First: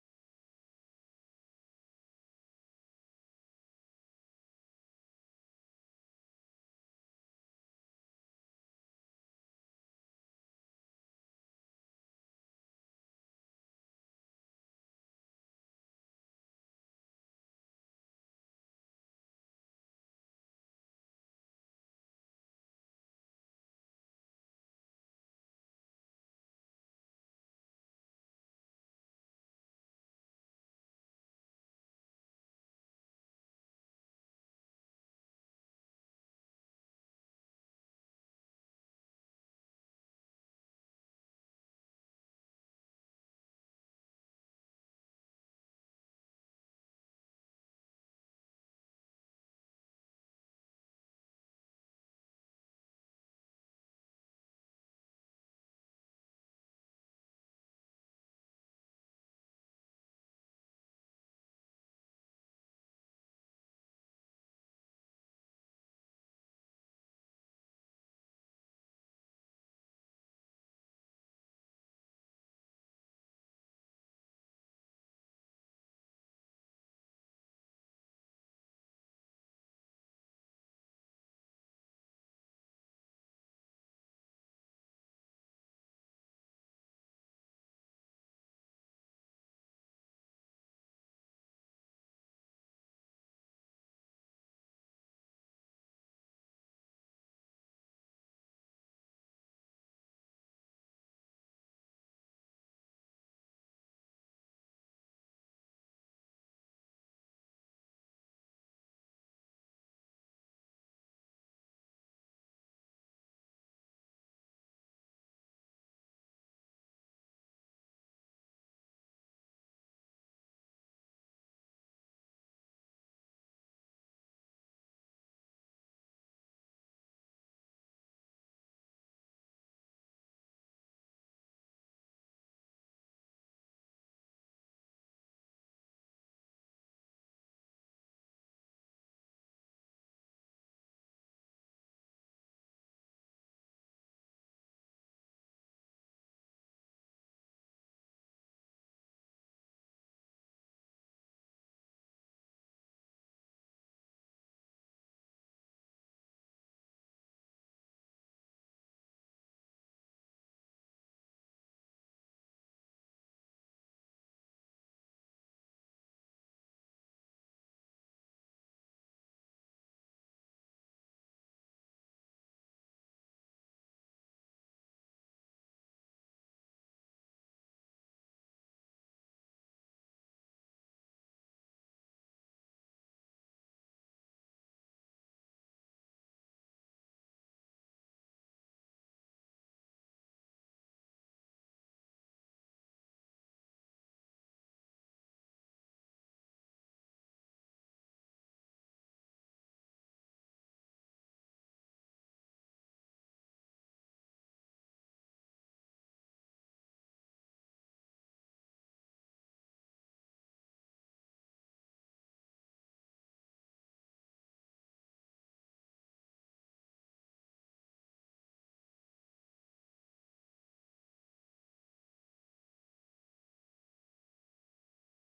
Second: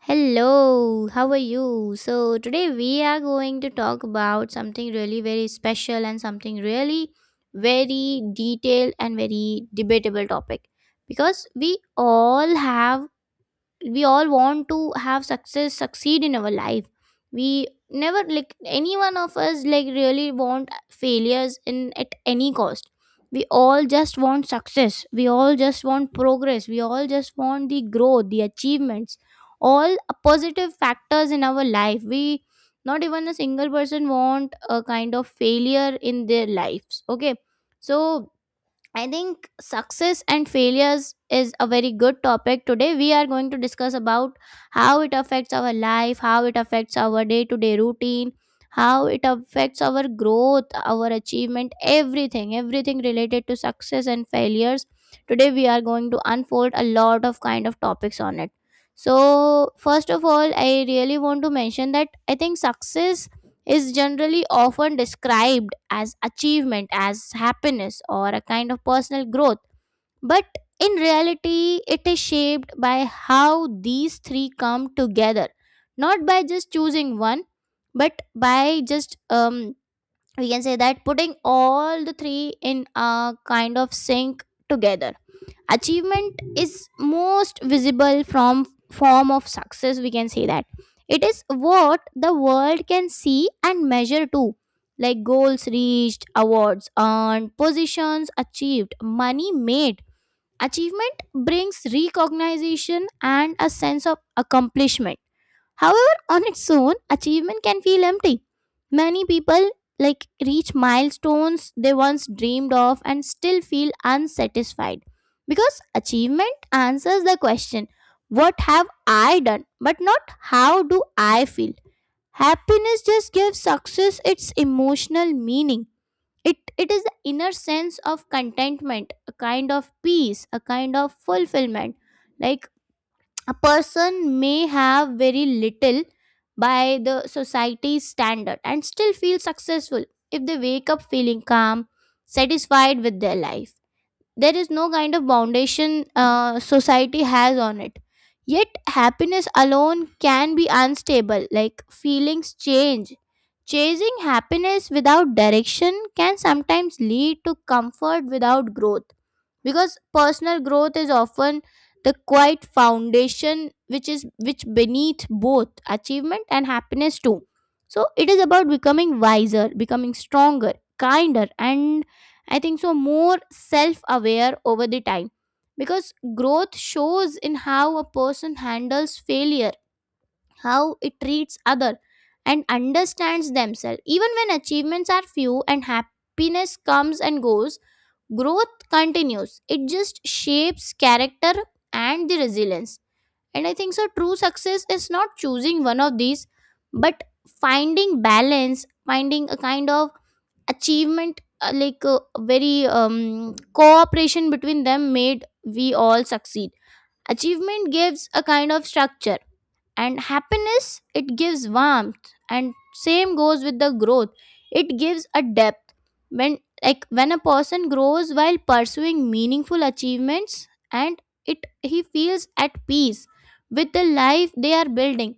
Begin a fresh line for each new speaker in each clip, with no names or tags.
Hello, how are you? So, today we are going to talk about something really very special and something really very detailed and very debatable topic because all have we all want to have success succeed in our life. We never, like any one of us, like really want failures in at any cost. We all just want success, we all just want progress, we all just want the growth, the achievements, all positive factors in our life. We, not even a single person, want a kind of failure in their lives, okay. So I think success and failures is a very good topic. Today, we are going to discuss about how it affects our life, how it affects our day to day routine, how it affects our growth, our achievement, everything, everything related to success and failures. Today, we are going to unfold a lot of kind of topics on it. So, first of all, I really want to mention that I think success is generally often described as achievement, as happiness, or a kind of personal growth. But in reality, it is shaped by how these three come together, not by just choosing one, but by just we can say that putting all the three in a kind of sync together. Achievement is most visible from form of success, we can say that it is what the world can see and measure too, like goals reached, awards earned, positions achieved, money made. Achievement brings recognition and a sense of accomplishment. However, on its own, achievement can feel empty. Many people like reach milestones they once dreamed of and still feel unsatisfied because achievement answers the question what have I done, but not how do I feel. Happiness just gives success its emotional meaning. It is the inner sense of contentment, a kind of peace, a kind of fulfillment. Like a person may have very little by the society's standard and still feel successful if they wake up feeling calm, satisfied with their life. There is no kind of foundation society has on it. Yet, happiness alone can be unstable, like feelings change. Chasing happiness without direction can sometimes lead to comfort without growth because personal growth is often the quiet foundation which is which beneath both achievement and happiness too. So it is about becoming wiser, becoming stronger, kinder, and I think so more self aware over the time, because growth shows in how a person handles failure, how it treats other, and understands themselves. Even when achievements are few and happiness comes and goes, growth continues. It just shapes character and the resilience. And I think so true success is not choosing one of these, but finding balance, finding a kind of achievement, like a very cooperation between them made we all succeed. Achievement gives a kind of structure, and happiness, it gives warmth, and same goes with the growth, it gives a depth. When, like when a person grows while pursuing meaningful achievements, and it he feels at peace with the life they are building,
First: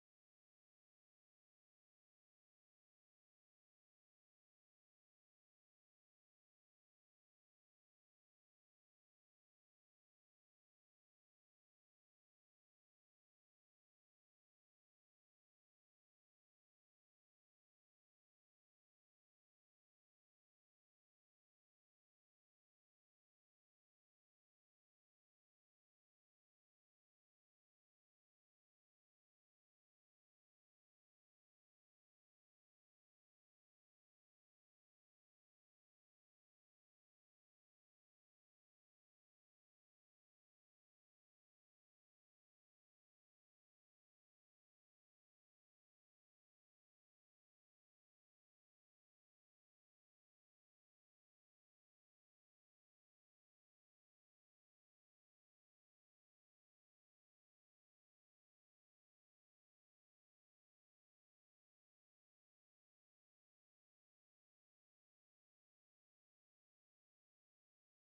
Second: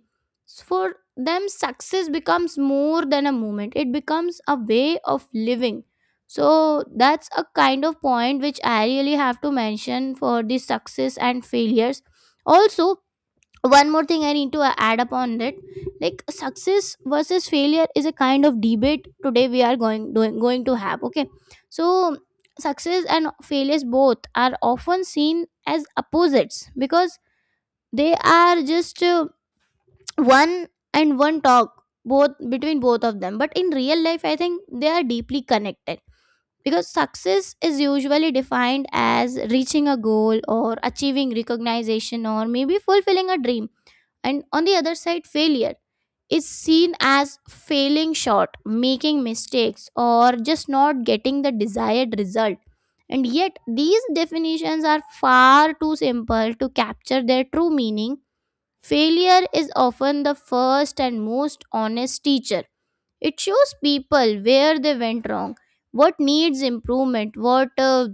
for them success becomes more than a moment, it becomes a way of living. So that's a kind of point which I really have to mention for the success and failures. Also, one more thing I need to add up on it, like success versus failure is a kind of debate today we are going to have, okay. So success and failures both are often seen as opposites because they are just one and one talk both between both of them, but in real life I think they are deeply connected, because success is usually defined as reaching a goal or achieving recognition or maybe fulfilling a dream, and on the other side, failure is seen as failing short, making mistakes, or just not getting the desired result. And yet, these definitions are far too simple to capture their true meaning. Failure is often the first and most honest teacher. It shows people where they went wrong, what needs improvement, what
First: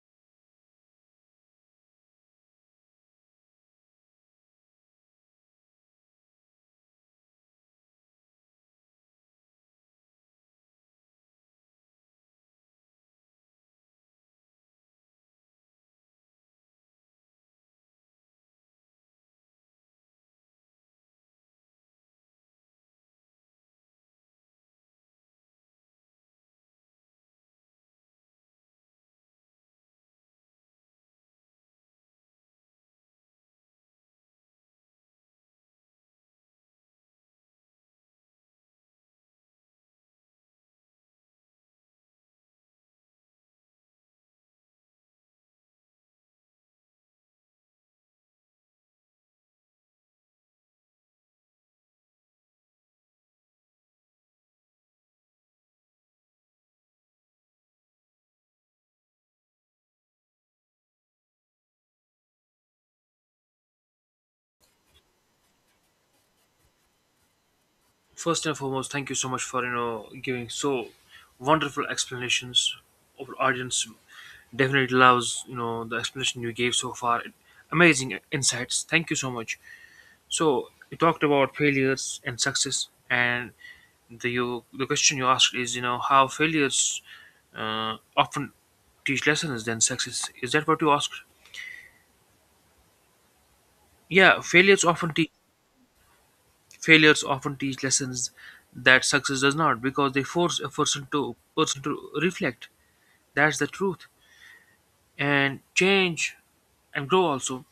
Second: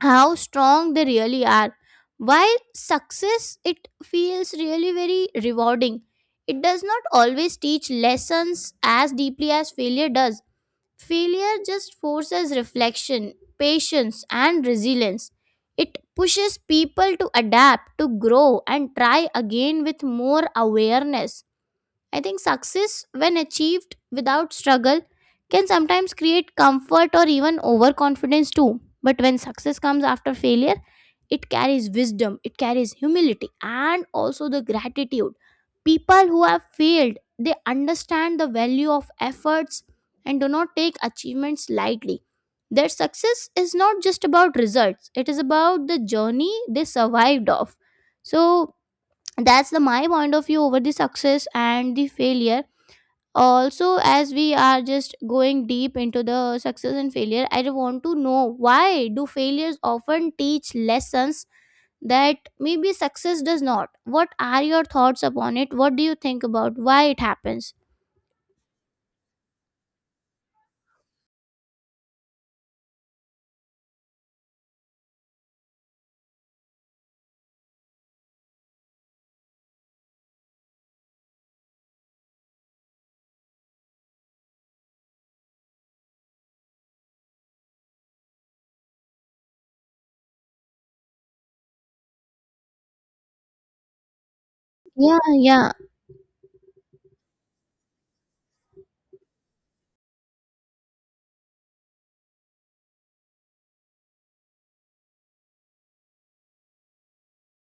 how strong they really are. While success, it feels really very rewarding, it does not always teach lessons as deeply as failure does. Failure just forces reflection, patience, and resilience. It pushes people to adapt, to grow, and try again with more awareness. I think success, when achieved without struggle, can sometimes create comfort or even overconfidence too. But when success comes after failure, it carries wisdom, it carries humility, and also the gratitude. People who have failed, they understand the value of efforts and do not take achievements lightly. Their success is not just about results, it is about the journey they survived of. So, that's the my point of view over the success and the failure. Also, as we are just going deep into the success and failure, I do want to know why do failures often teach lessons that maybe success does not. What are your thoughts upon it? What do you think about why it happens?
First and foremost, thank you so much for giving so wonderful explanations. Our audience definitely loves the explanation you gave so far. Amazing insights. Thank you so much. So you talked about failures and success, and the question you asked is how failures often teach lessons than success. Is that what you asked? Yeah, failures often
yeah
teach
yeah
failures often teach lessons that success does not, because they force a person to reflect. That's the truth, and change and grow also.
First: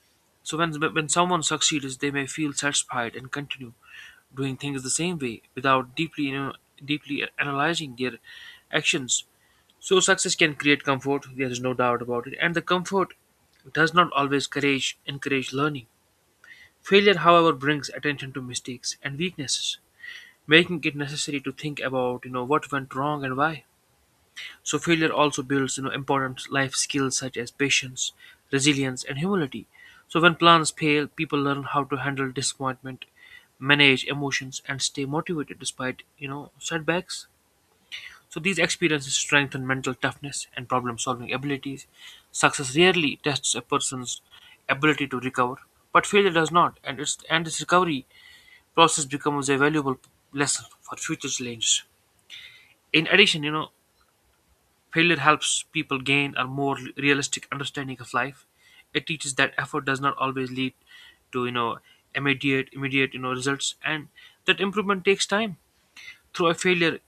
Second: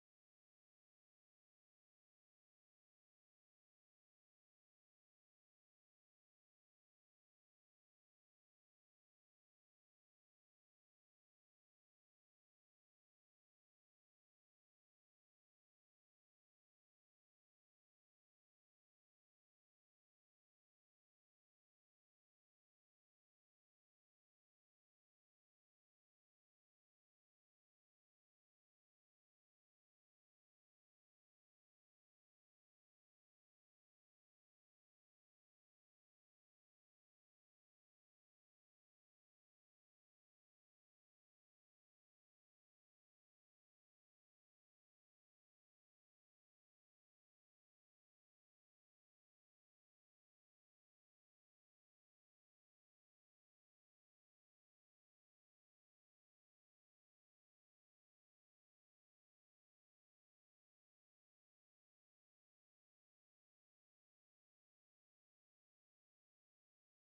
So when someone succeeds, they may feel satisfied and continue doing things the same way without deeply analyzing their actions. So success can create comfort, there is no doubt about it, and the comfort does not always courage encourage learning. Failure, however, brings attention to mistakes and weaknesses, making it necessary to think about what went wrong and why. So failure also builds important life skills such as patience, resilience, and humility. So when plans fail, people learn how to handle disappointment, manage emotions, and stay motivated despite setbacks. So these experiences strengthen mental toughness and problem-solving abilities. Success rarely tests a person's ability to recover, but failure does not, and its recovery process becomes a valuable lesson for future challenges. In addition, failure helps people gain a more realistic understanding of life. It teaches that effort does not always lead to you know immediate immediate you know results, and that improvement takes time. Through a failure,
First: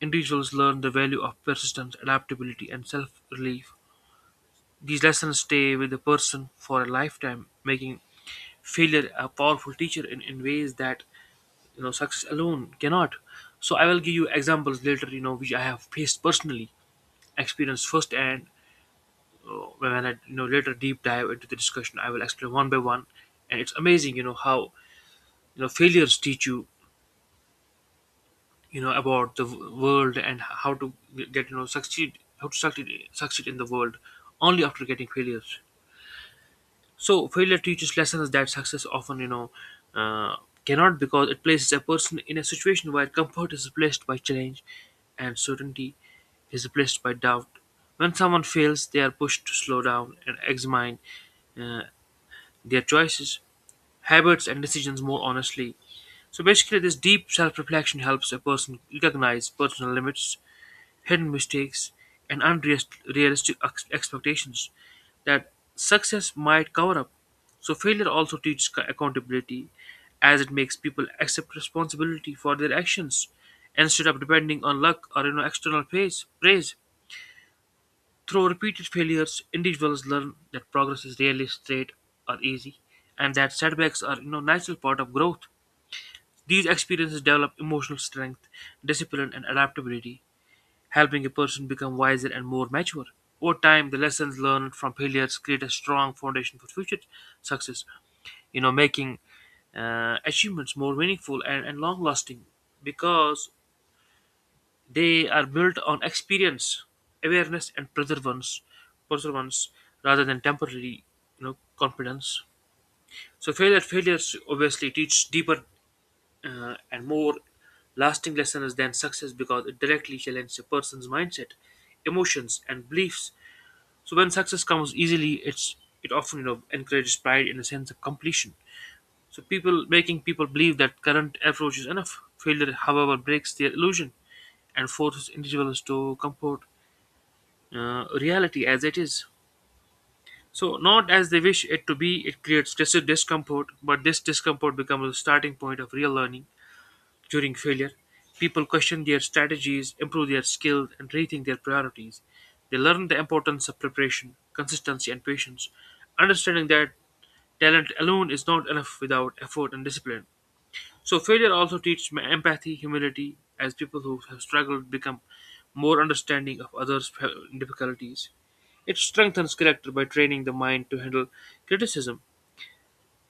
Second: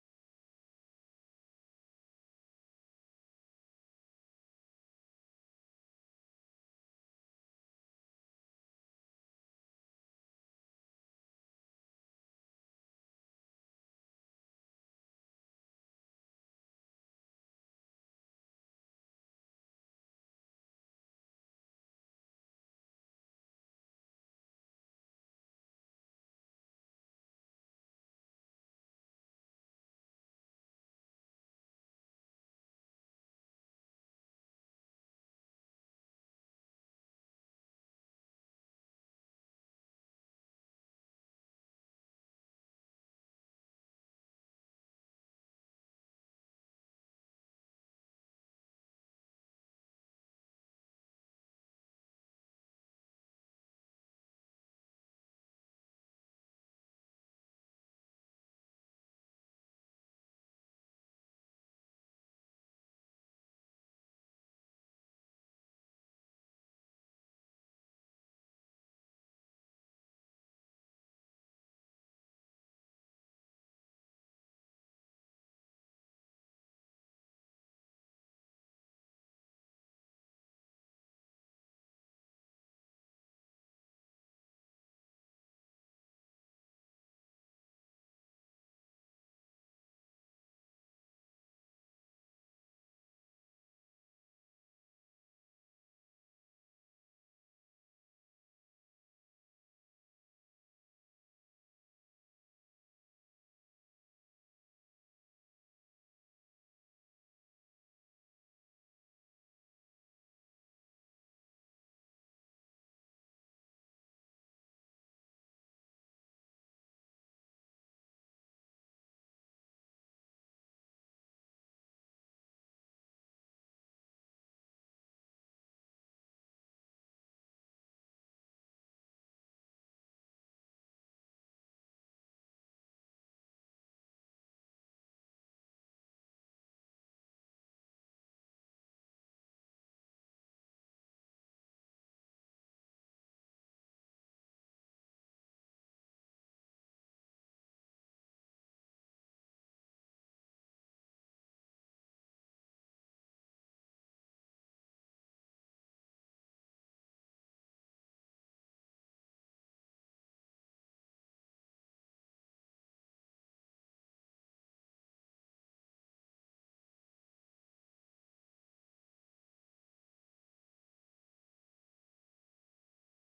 individuals learn the value of persistence, adaptability, and self-relief. These lessons stay with the person for a lifetime, making failure a powerful teacher in ways that success alone cannot. So I will give you examples later, which I have faced personally, experienced firsthand. When I later deep dive into the discussion, I will explain one by one, and it's amazing, how failures teach you, you know about the world and how to get succeed, how to succeed in the world, only after getting failures. So failure teaches lessons that success often uh, cannot, because it places a person in a situation where comfort is replaced by challenge, and certainty is replaced by doubt. When someone fails, they are pushed to slow down and examine their choices, habits, and decisions more honestly. So basically, this deep self reflection helps a person recognize personal limits, hidden mistakes, and unrealistic expectations that success might cover up. So, failure also teaches accountability, as it makes people accept responsibility for their actions instead of depending on luck or external praise. Through repeated failures, individuals learn that progress is rarely straight or easy, and that setbacks are natural part of growth. These experiences develop emotional strength, discipline, and adaptability, helping a person become wiser and more mature. Over time, the lessons learned from failures create a strong foundation for future success, making achievements more meaningful and, long lasting, because they are built on experience, awareness, and perseverance, rather than temporary, confidence. So failures obviously teach deeper and more lasting lessons than success, because it directly challenges a person's mindset, emotions, and beliefs. So when success comes easily, it often encourages pride in a sense of completion. So people, making people believe that current approach is enough. Failure, however, breaks their illusion and forces individuals to comfort reality as it is, so not as they wish it to be. It creates discomfort, but this discomfort becomes a starting point of real learning. During failure, people question their strategies, improve their skills, and rethink their priorities. They learn the importance of preparation, consistency, and patience, understanding that talent alone is not enough without effort and discipline. So, failure also teaches me empathy, humility, as people who have struggled become more understanding of others' difficulties. It strengthens character by training the mind to handle criticism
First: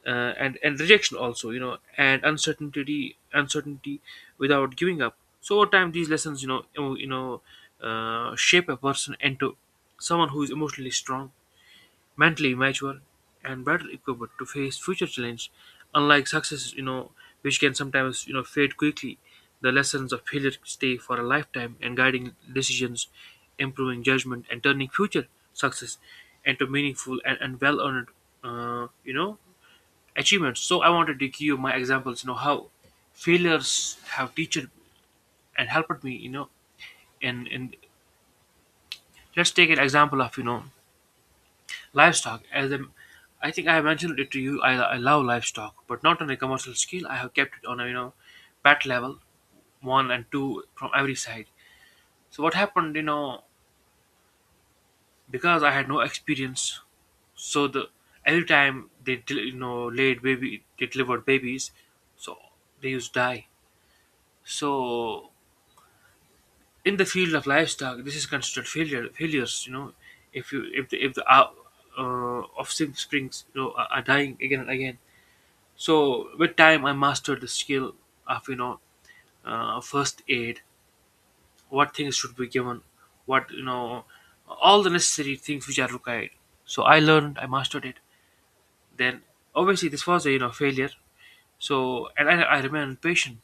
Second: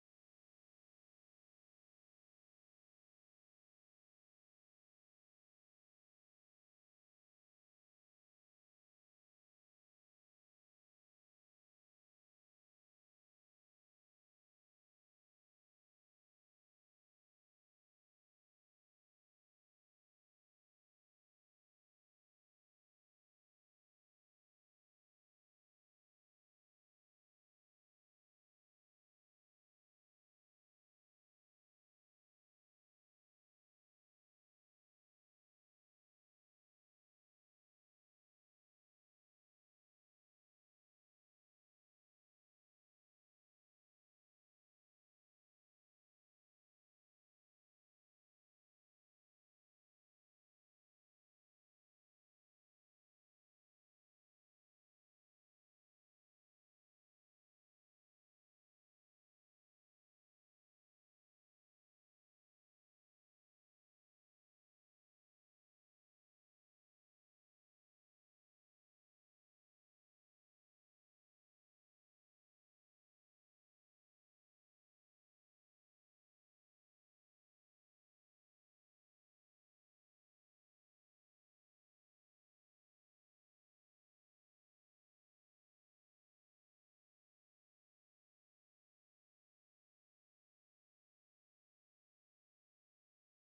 and rejection, also and uncertainty, without giving up. So over time, these lessons, shape a person into someone who is emotionally strong, mentally mature, and better equipped to face future challenges. Unlike successes, which can sometimes fade quickly, the lessons of failure stay for a lifetime, and guiding decisions, improving judgment, and turning future success into meaningful and, well earned, uh, you know achievements. So I wanted to give you my examples, how failures have teached and helped me, you know, in let's take an example of, livestock. I think I have mentioned it to you, I love livestock, but not on a commercial scale. I have kept it on a, pet level, one and two from every side. So what happened, because I had no experience, so the every time they, laid baby, they delivered babies, so they used to die. So in the field of livestock, this is considered failures. If the offspring springs are dying again and again. So with time, I mastered the skill of first aid, what things should be given, what you know, all the necessary things which are required. So I mastered it. Then obviously this was a failure. So, and I remained patient,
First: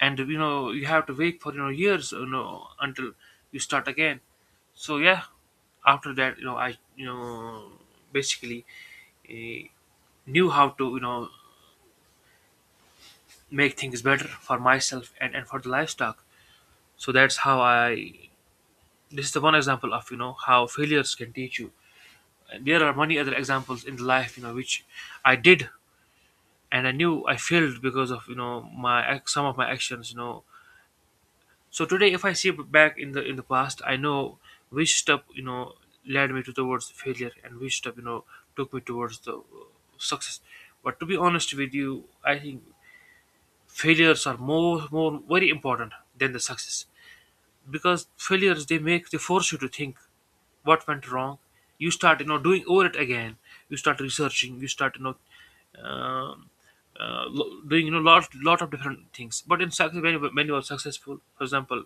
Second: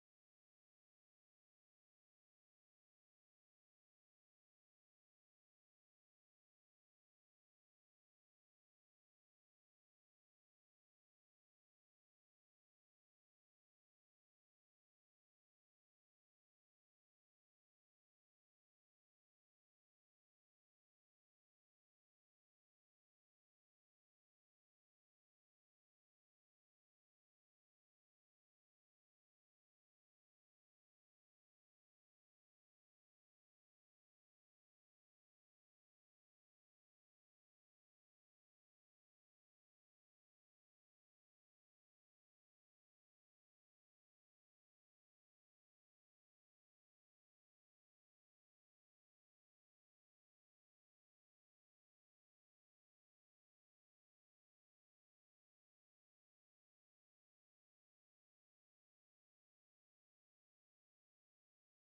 and you have to wait for years until you start again. So yeah, after that, you know I you know basically uh, knew how to make things better for myself and, for the livestock. So that's how I this is the one example of how failures can teach you. And there are many other examples in life, which I did, and I knew I failed because of my some of my actions. So today, if I see back in the past, I know which step led me to towards the failure, and which step took me towards the success. But to be honest with you, I think failures are more more very important than the success, because failures, they force you to think what went wrong. You start doing over it again. You start researching. You start. Um, doing lot of different things. But in success, when you are successful, for example,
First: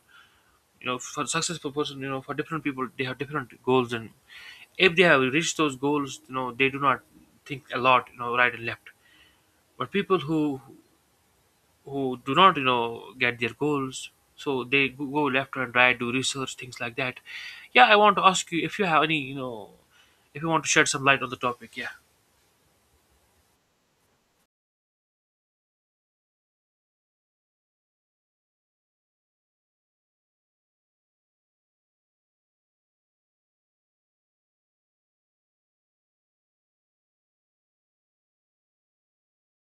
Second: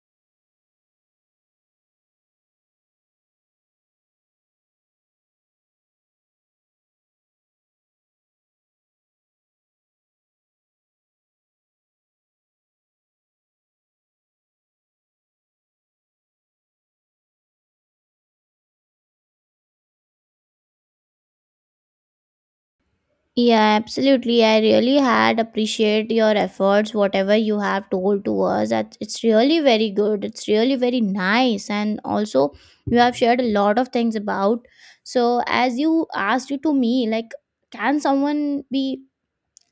for successful person, for different people, they have different goals, and if they have reached those goals, they do not think a lot, right and left. But people who do not get their goals, so they go left and right, do research, things like that. Yeah, I want to ask you if you have any, if you want to shed some light on the topic. Yeah.
Yeah, absolutely. I really had appreciate your efforts, whatever you have told to us. That it's really very good. It's really very nice, and also you have shared a lot of things about. So as you asked you to me, like, can someone be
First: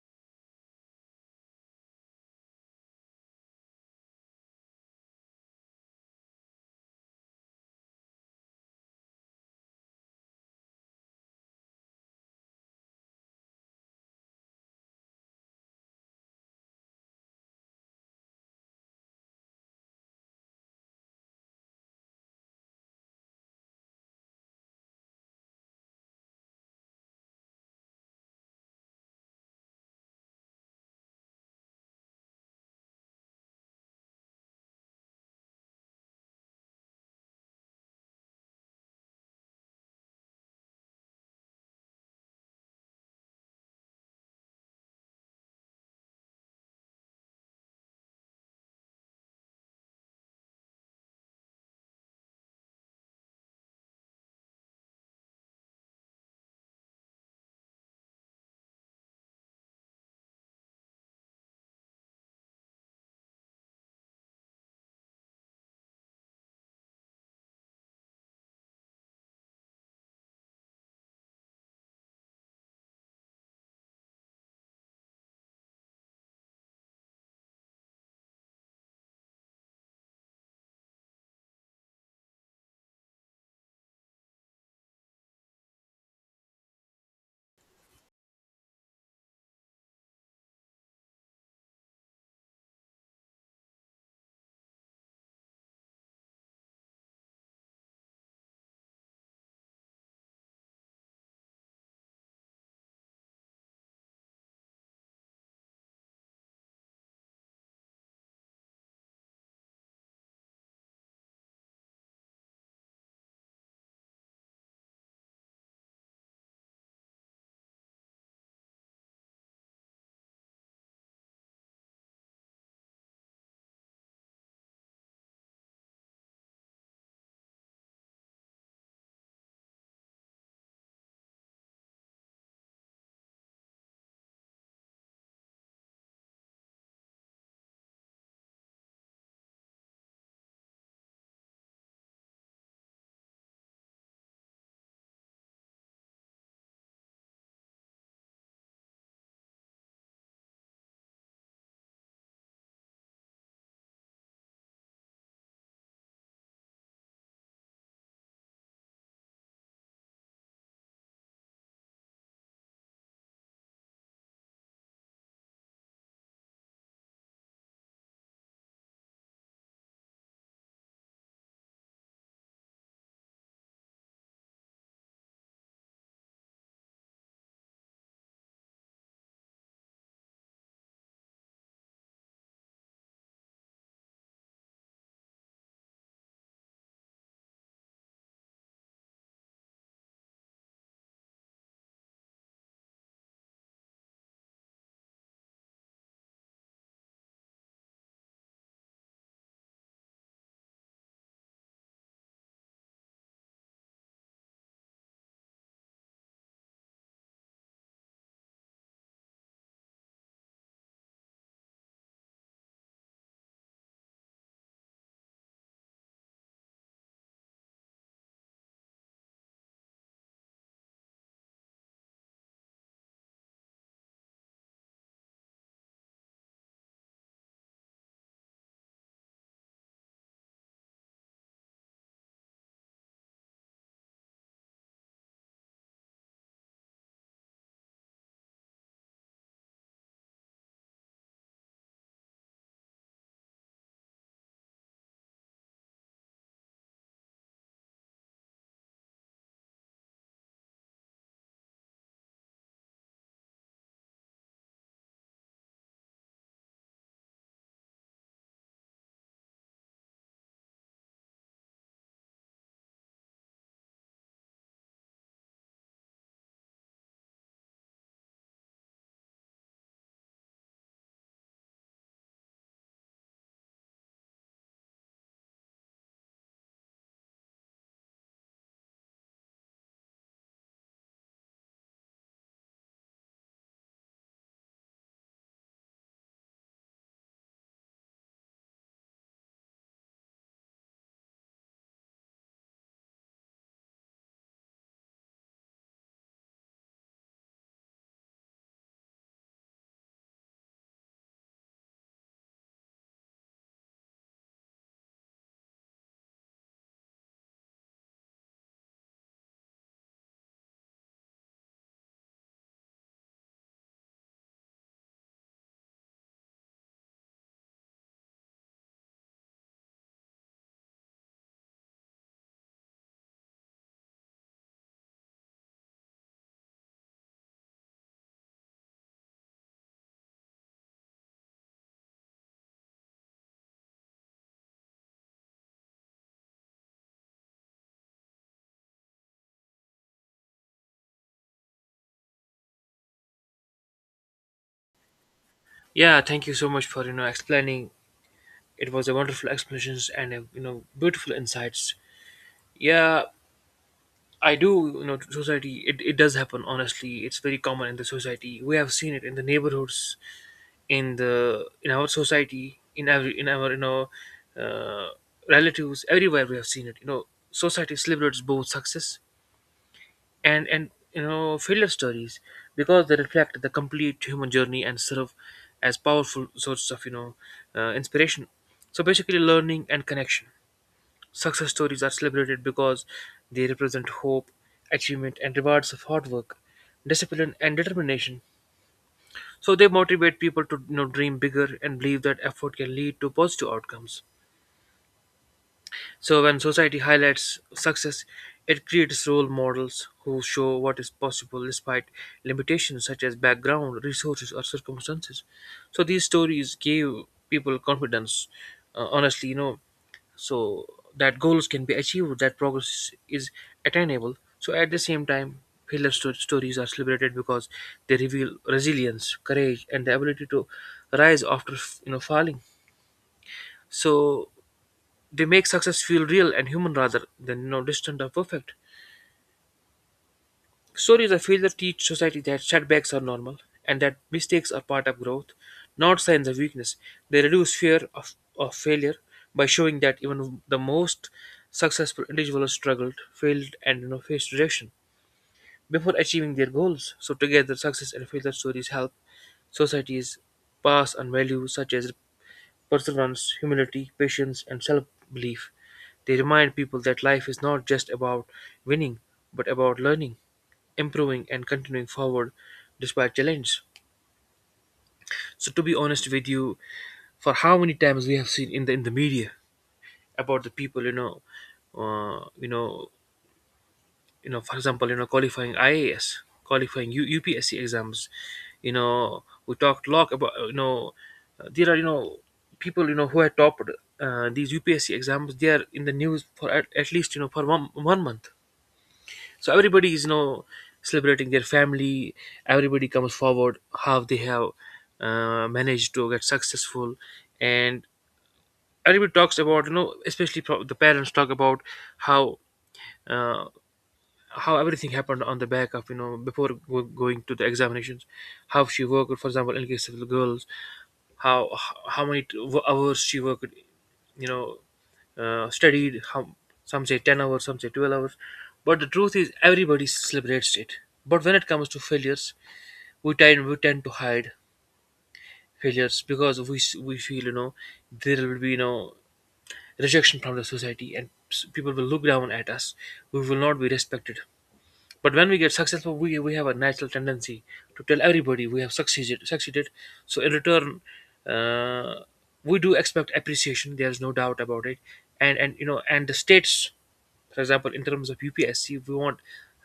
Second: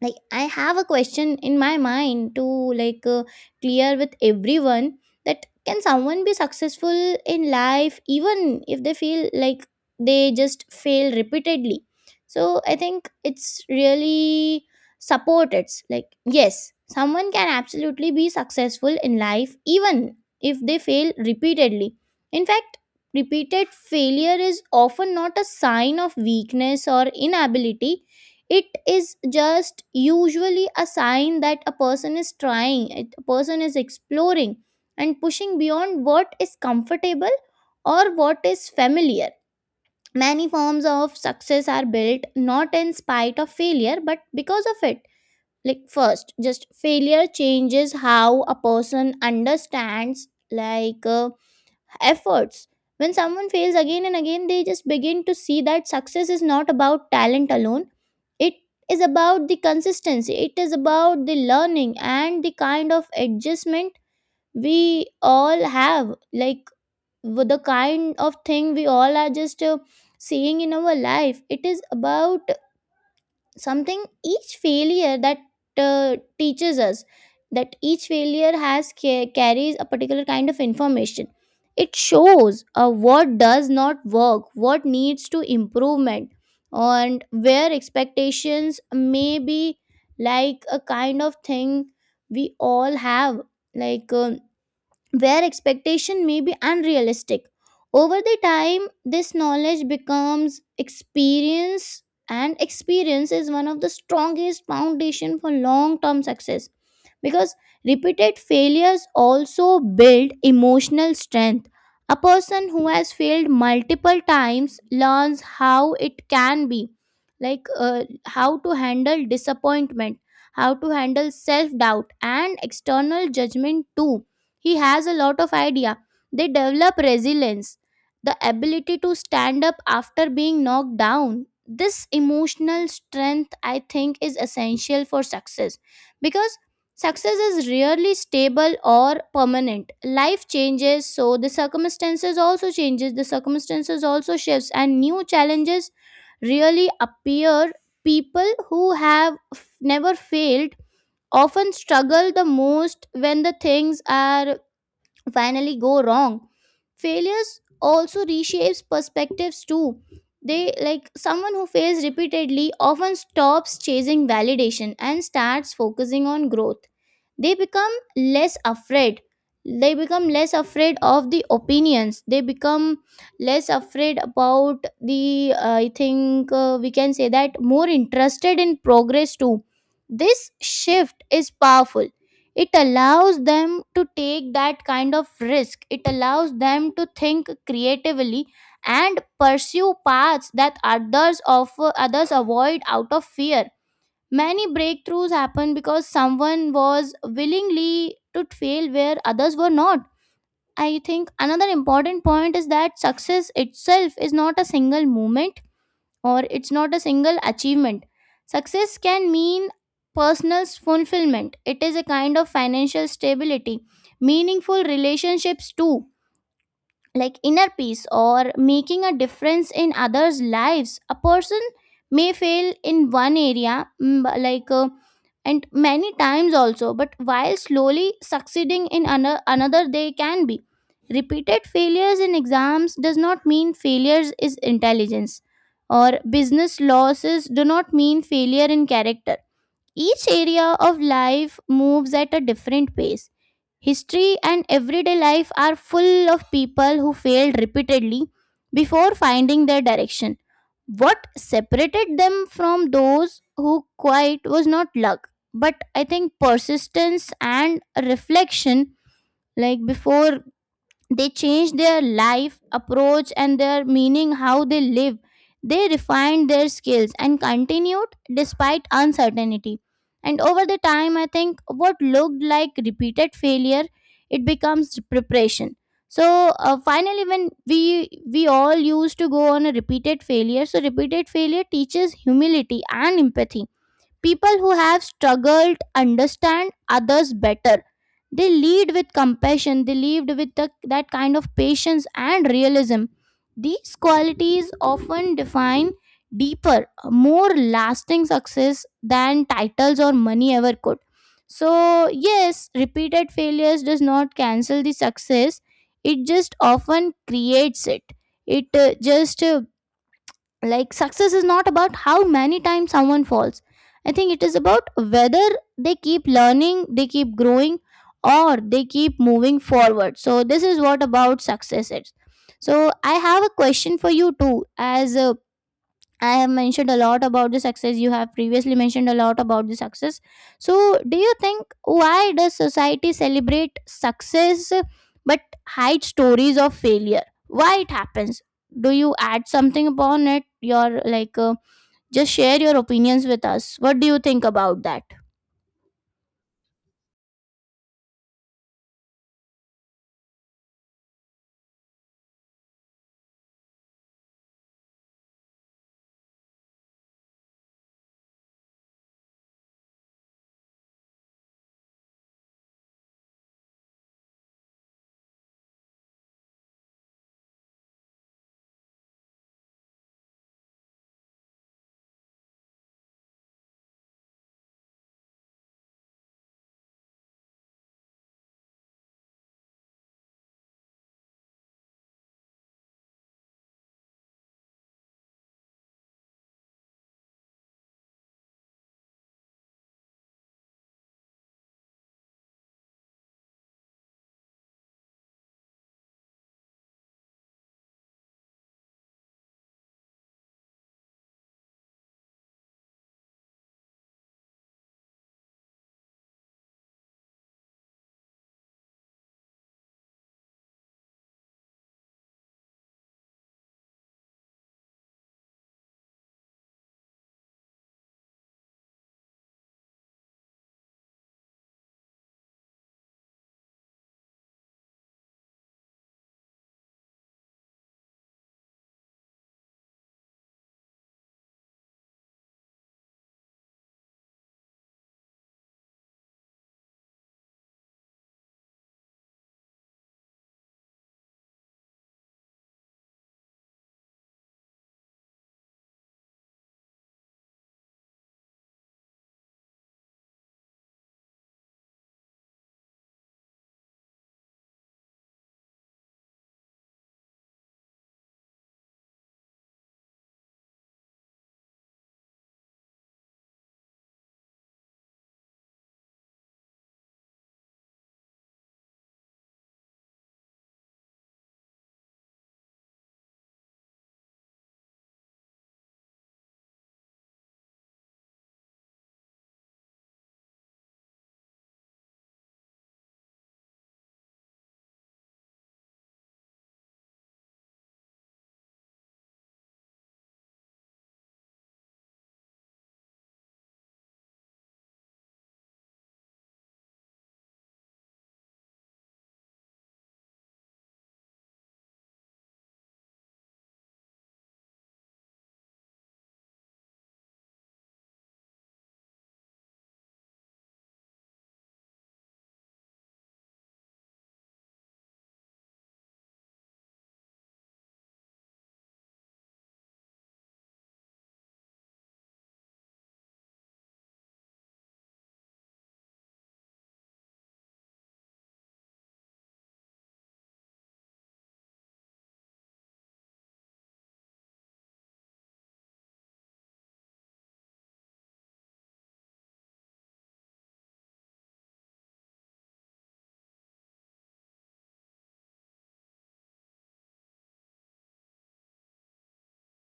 like, I have a question in my mind to, like, clear with everyone, that can someone be successful in life even if they feel like they just fail repeatedly? So I think it's really supported, like yes, someone can absolutely be successful in life even if they fail repeatedly. In fact, repeated failure is often not a sign of weakness or inability. It is just usually a sign that a person is a person is exploring and pushing beyond what is comfortable or what is familiar. Many forms of success are built not in spite of failure, but because of it. Like first, just failure changes how a person understands, like uh, efforts. When someone fails again and again, they just begin to see that success is not about talent alone. It is about the consistency, it is about the learning and the kind of adjustment we all have. Like with the kind of thing we all are just seeing in our life, it is about something each failure that teaches us, that each failure carries a particular kind of information. It shows what does not work, what needs to improvement, and where expectations may be, like a kind of thing we all have, like where expectation may be unrealistic. Over the time, this knowledge becomes experience, and experience is one of the strongest foundation for long-term success, because repeated failures also build emotional strength. A person who has failed multiple times learns how it can be, like how to handle disappointment, how to handle self doubt, and external judgment too. He has a lot of idea, they develop resilience, the ability to stand up after being knocked down. This emotional strength, I think, is essential for success, because success is rarely stable or permanent. Life changes, so the circumstances also changes, the circumstances also shifts, and new challenges really appear. People who have never failed often struggle the most when the things are finally go wrong. Failures also reshapes perspectives too. They, like someone who fails repeatedly often stops chasing validation and starts focusing on growth. They become less afraid, they become less afraid of the opinions, they become less afraid about the, I think we can say that, more interested in progress too. This shift is powerful. It allows them to take that kind of risk, it allows them to think creatively and pursue paths that others avoid out of fear. Many breakthroughs happened because someone was willingly to fail where others were not. I think another important point is that success itself is not a single moment, or it's not a single achievement. Success can mean personal fulfillment, it is a kind of financial stability, meaningful relationships too, like inner peace or making a difference in others lives. A person may fail in one area, but like and many times also, but while slowly succeeding in another, they can be. Repeated failures in exams does not mean failures is intelligence, or business losses do not mean failure in character. Each area of life moves at a different pace. History and everyday life are full of people who failed repeatedly before finding their direction. What separated them from those who quite was not luck, but I think persistence and reflection, like before they changed their life approach and their meaning how they live. They refined their skills and continued despite uncertainty, and over the time I think what looked like repeated failure, it becomes preparation. So finally when we all used to go on a repeated failure, so repeated failure teaches humility and empathy. People who have struggled understand others better. They lead with compassion, they lead with the, that kind of patience and realism. These qualities often define deeper, more lasting success than titles or money ever could. So, yes, repeated failures does not cancel the success, it just often creates it. It just like success is not about how many times someone falls. I think it is about whether they keep learning, they keep growing, or they keep moving forward. So this is what about success is. So I have a question for you too. As I have mentioned a lot about the success. You have previously mentioned a lot about the success. So, do you think why does society celebrate success but hide stories of failure? Why it happens? Do you add something upon it? Your like, just share your opinions with us. What do you think about that?
Yeah, thank you so much for explaining. It was a wonderful explanations and beautiful insights. Yeah. I do, to society, it does happen, honestly. It's very common in the society. We have seen it in the neighborhoods, in the in our society, in our uh, relatives, everywhere we have seen it. Society celebrates both success and failure stories, because they reflect the complete human journey and serve as powerful sources of inspiration. So basically, learning and connection. Success stories are celebrated because they represent hope, achievement, and rewards of hard work, discipline, and determination. So they motivate people to, dream bigger and believe that effort can lead to positive outcomes. So when society highlights success, it creates role models who show what is possible despite limitations such as background, resources, or circumstances. So these stories gave people confidence. Honestly, so that goals can be achieved, that progress is attainable. So at the same time, failure stories are celebrated because they reveal resilience, courage, and the ability to rise after falling. So they make success feel real and human rather than, distant or perfect. Stories of failure teach society that setbacks are normal and that mistakes are part of growth, not signs of weakness. They reduce fear of failure by showing that even the most successful individuals struggled, failed, and, faced rejection before achieving their goals. So, together, success and failure stories help societies pass on values such as perseverance, humility, patience, and self belief. They remind people that life is not just about winning, but about learning, improving, and continuing forward despite challenges. So, to be honest with you, for how many times we have seen in the media about the people, uh, you know, for example qualifying ias, qualifying upsc exams. You know, we talked a lot about there are people who had topped these upsc exams. They are in the news for at least for one month. So everybody is celebrating their family. Everybody comes forward how they have managed to get successful. And everybody talks about especially the parents talk about how, uh, how everything happened on the back of, before going to the examinations, how she worked, for example in case of the girls, how, how many hours she worked. you know Studied. How some say 10 hours, some say 12 hours. But the truth is everybody celebrates it. But when it comes to failures, we tend to hide failures because we feel, there will be, rejection from the society, and people will look down at us, we will not be respected. But when we get successful, we have a natural tendency to tell everybody we have succeeded. Succeeded. So in return, uh, we do expect appreciation. There is no doubt about it. And and the states, for example, in terms of UPSC, we want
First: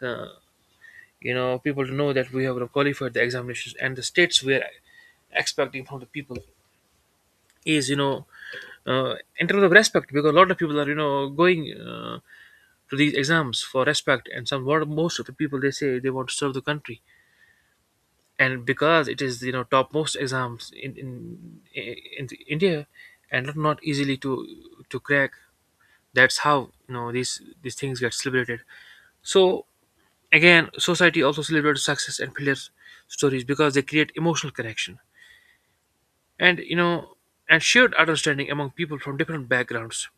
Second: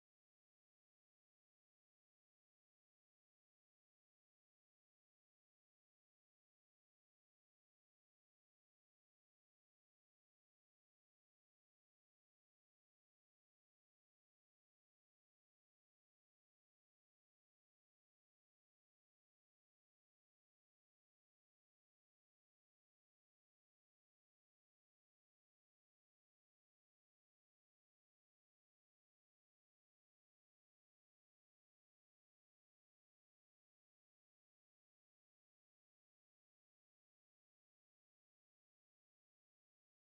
uh, people to know that we have qualified the examinations. And the states we are expecting from the people is, in terms of respect, because a lot of people are going to these exams for respect, and some, what, most of the people, they say they want to serve the country. And because it is, topmost exams in in the India, and not easily to crack. That's how, these things get celebrated. So again, society also celebrates success and failure stories because they create emotional connection and, and shared understanding among people from different backgrounds.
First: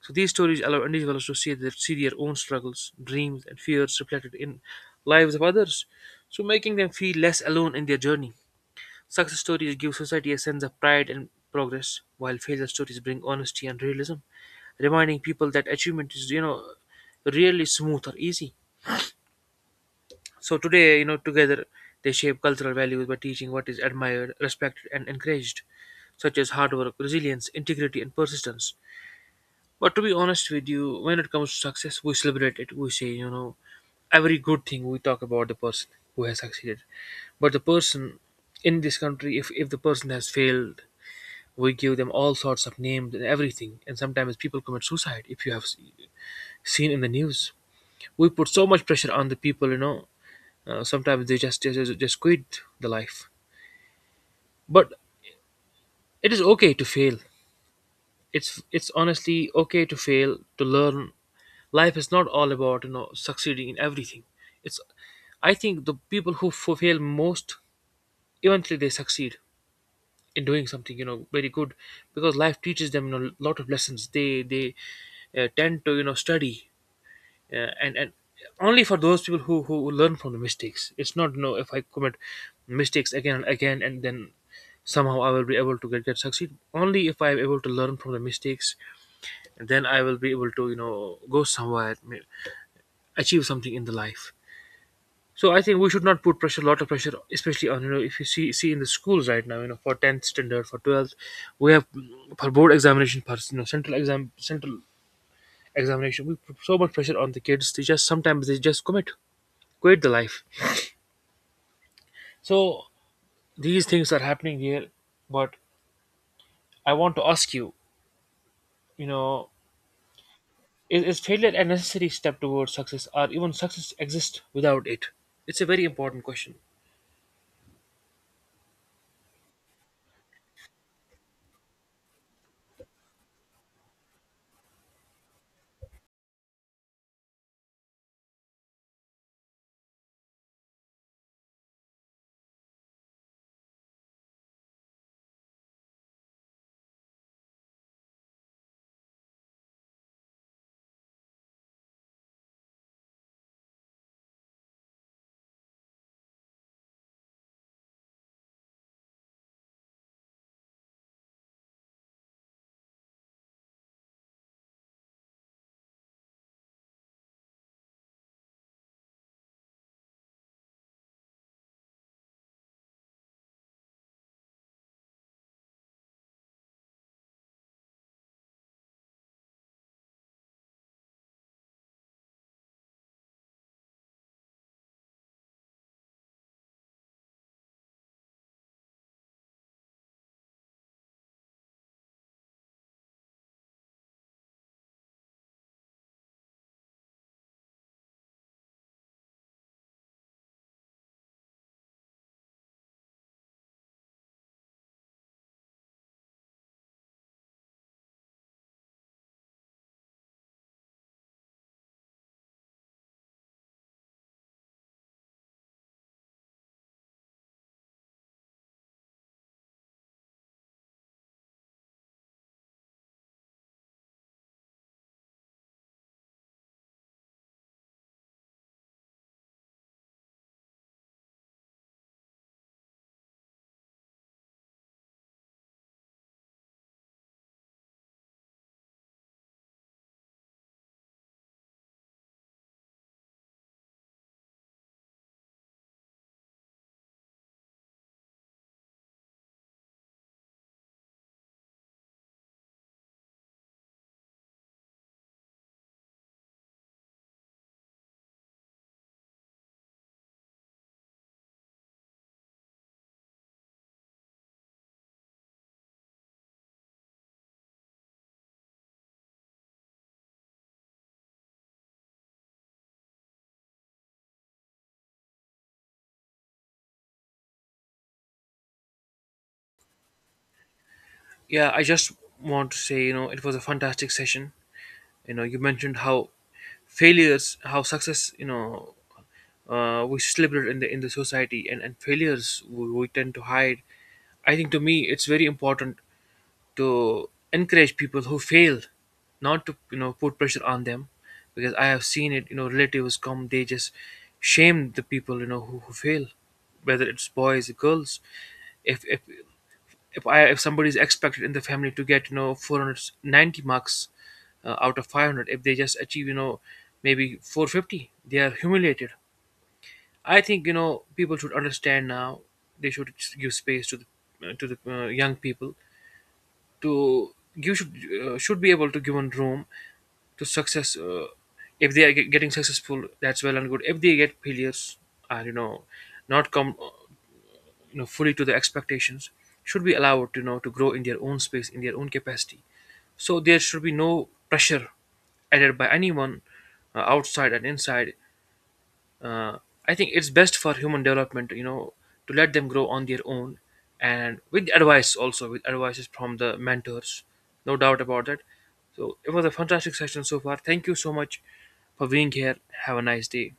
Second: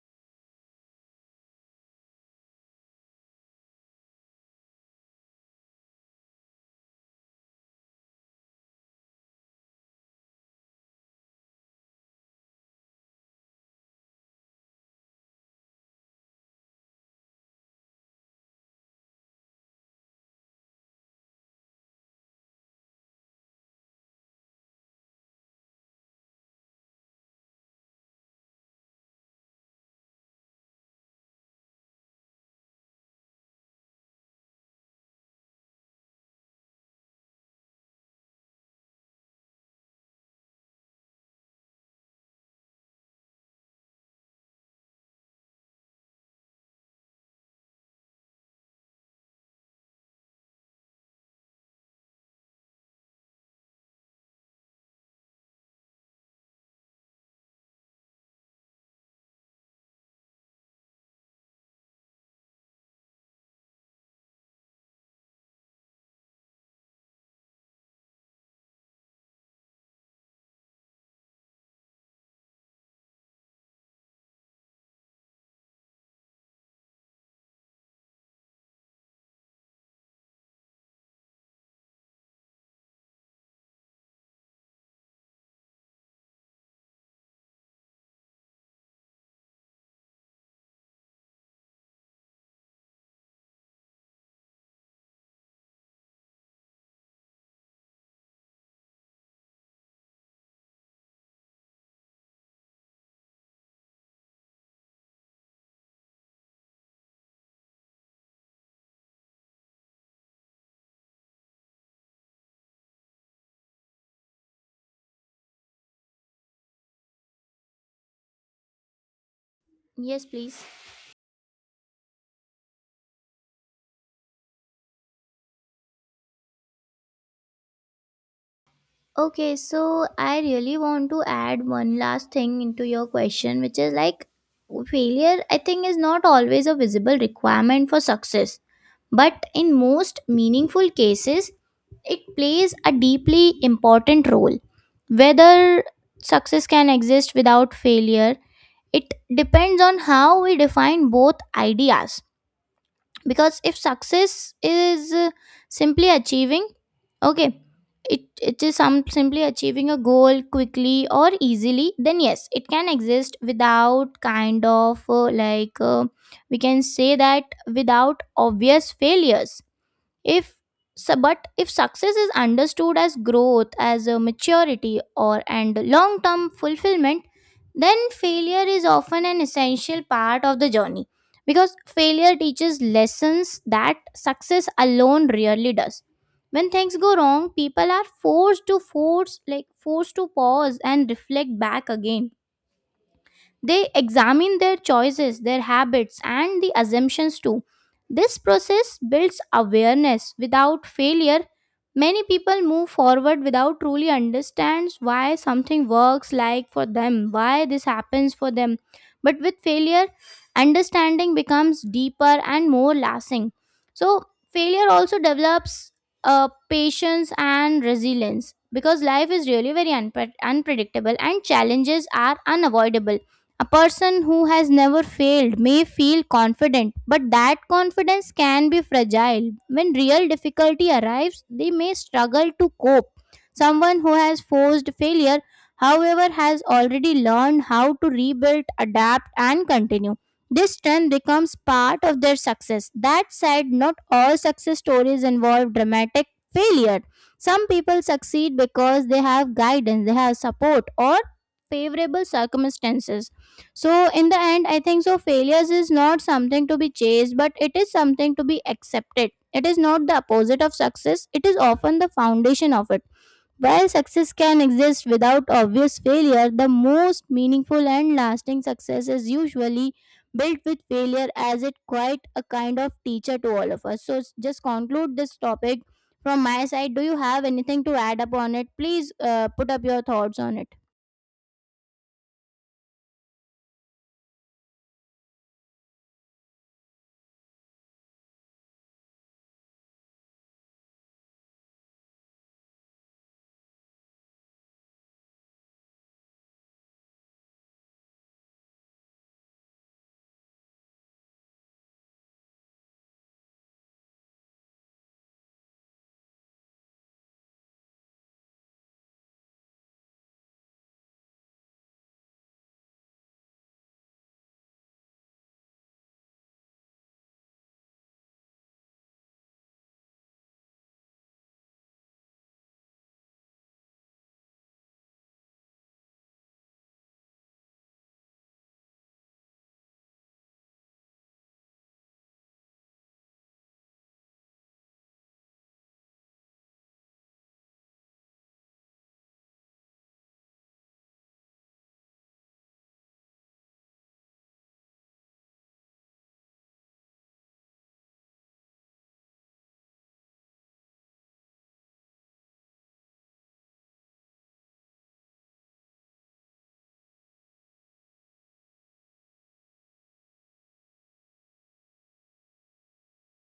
So these stories allow individuals to see their own struggles, dreams, and fears reflected in lives of others, so making them feel less alone in their journey. Success stories give society a sense of pride and progress, while failure stories bring honesty and realism, reminding people that achievement is, really smooth or easy. So today, together they shape cultural values by teaching what is admired, respected, and encouraged, such as hard work, resilience, integrity, and persistence. But to be honest with you, when it comes to success, we celebrate it. We say, every good thing, we talk about the person who has succeeded. But the person, in this country, if the person has failed, we give them all sorts of names and everything, and sometimes people commit suicide. If you have seen in the news, we put so much pressure on the people. Sometimes they just quit the life. But it is okay to fail. It's honestly okay to fail, to learn. Life is not all about, succeeding in everything. It's, I think the people who fail most eventually they succeed in doing something, very good, because life teaches them, a lot of lessons. They tend to, study, and only for those people who learn from the mistakes. It's not, no, if I commit mistakes again and again, and then somehow I will be able to get succeed. Only if I am able to learn from the mistakes, then I will be able to, go somewhere, achieve something in the life. So I think we should not put pressure, lot of pressure, especially on, if you see in the schools right now, for tenth standard, for twelfth, we have for board examination, for central exam, central examination, we put so much pressure on the kids. They just, sometimes they just commit, quite the life. So these things are happening here. But I want to ask you, you know
Yes, please.
is failure a necessary step towards success, or even success exist without it? It's a very important question.
Okay, so I really want to add one last thing into your question, which is like failure, I think, is not always a visible requirement for success. But in most meaningful cases, it plays a deeply important role. Whether success can exist without failure, it depends on how we define both ideas, because if success is simply achieving, okay, it is some simply achieving a goal quickly or easily, then yes it can exist without kind of like we can say that without obvious failures. If so, but if success is understood as growth, as a maturity or and long term fulfillment, then failure is often an essential part of the journey, because failure teaches lessons that success alone rarely does. When things go wrong, people are forced to pause and reflect back again. They examine their choices, their habits, and the assumptions too. This process builds awareness. Without failure, many people move forward without truly understands why something works, like for them, why this happens for them. But with failure, understanding becomes deeper and more lasting. So, failure also develops patience and resilience, because life is really very unpredictable and challenges are unavoidable. A person who has never failed may feel confident, but that confidence can be fragile. When real difficulty arrives, they may struggle to cope. Someone who has forced failure, however, has already learned how to rebuild, adapt, and continue. This strength becomes part of their success. That said, not all success stories involve dramatic failure. Some people succeed because they have guidance, they have support, or favorable circumstances. So, in the end, I think so failures is not something to be chased, but it is something to be accepted. It is not the opposite of success, it is often the foundation of it. While success can exist without obvious failure, the most meaningful and lasting success is usually built with failure as it quite a kind of teacher to all of us. So, just conclude this topic from my side. Do you have anything to add upon it? Please put up your thoughts on it.
Yeah, I just want to say, it was a fantastic session. You know, you mentioned how failures, how success, we celebrate in the society, and failures we tend to hide. I think to me it's very important to encourage people who fail, not to, put pressure on them. Because I have seen it, relatives come, they just shame the people, who fail, whether it's boys or girls. If if if i if somebody is expected in the family to get, 490 marks out of 500, if they just achieve, maybe 450, they are humiliated. I think, people should understand now, they should give space to the, to the young people. To, you should be able to give one room to success. If they are getting successful, that's well and good. If they get failures, and, not come, fully to the expectations, should be allowed to, to grow in their own space, in their own capacity. So there should be no pressure added by anyone, outside and inside. uh, I think it's best for human development, to let them grow on their own, and with advice also, with advices from the mentors. No doubt about that. So it was a fantastic session so far. Thank you so much for being here. Have a nice day.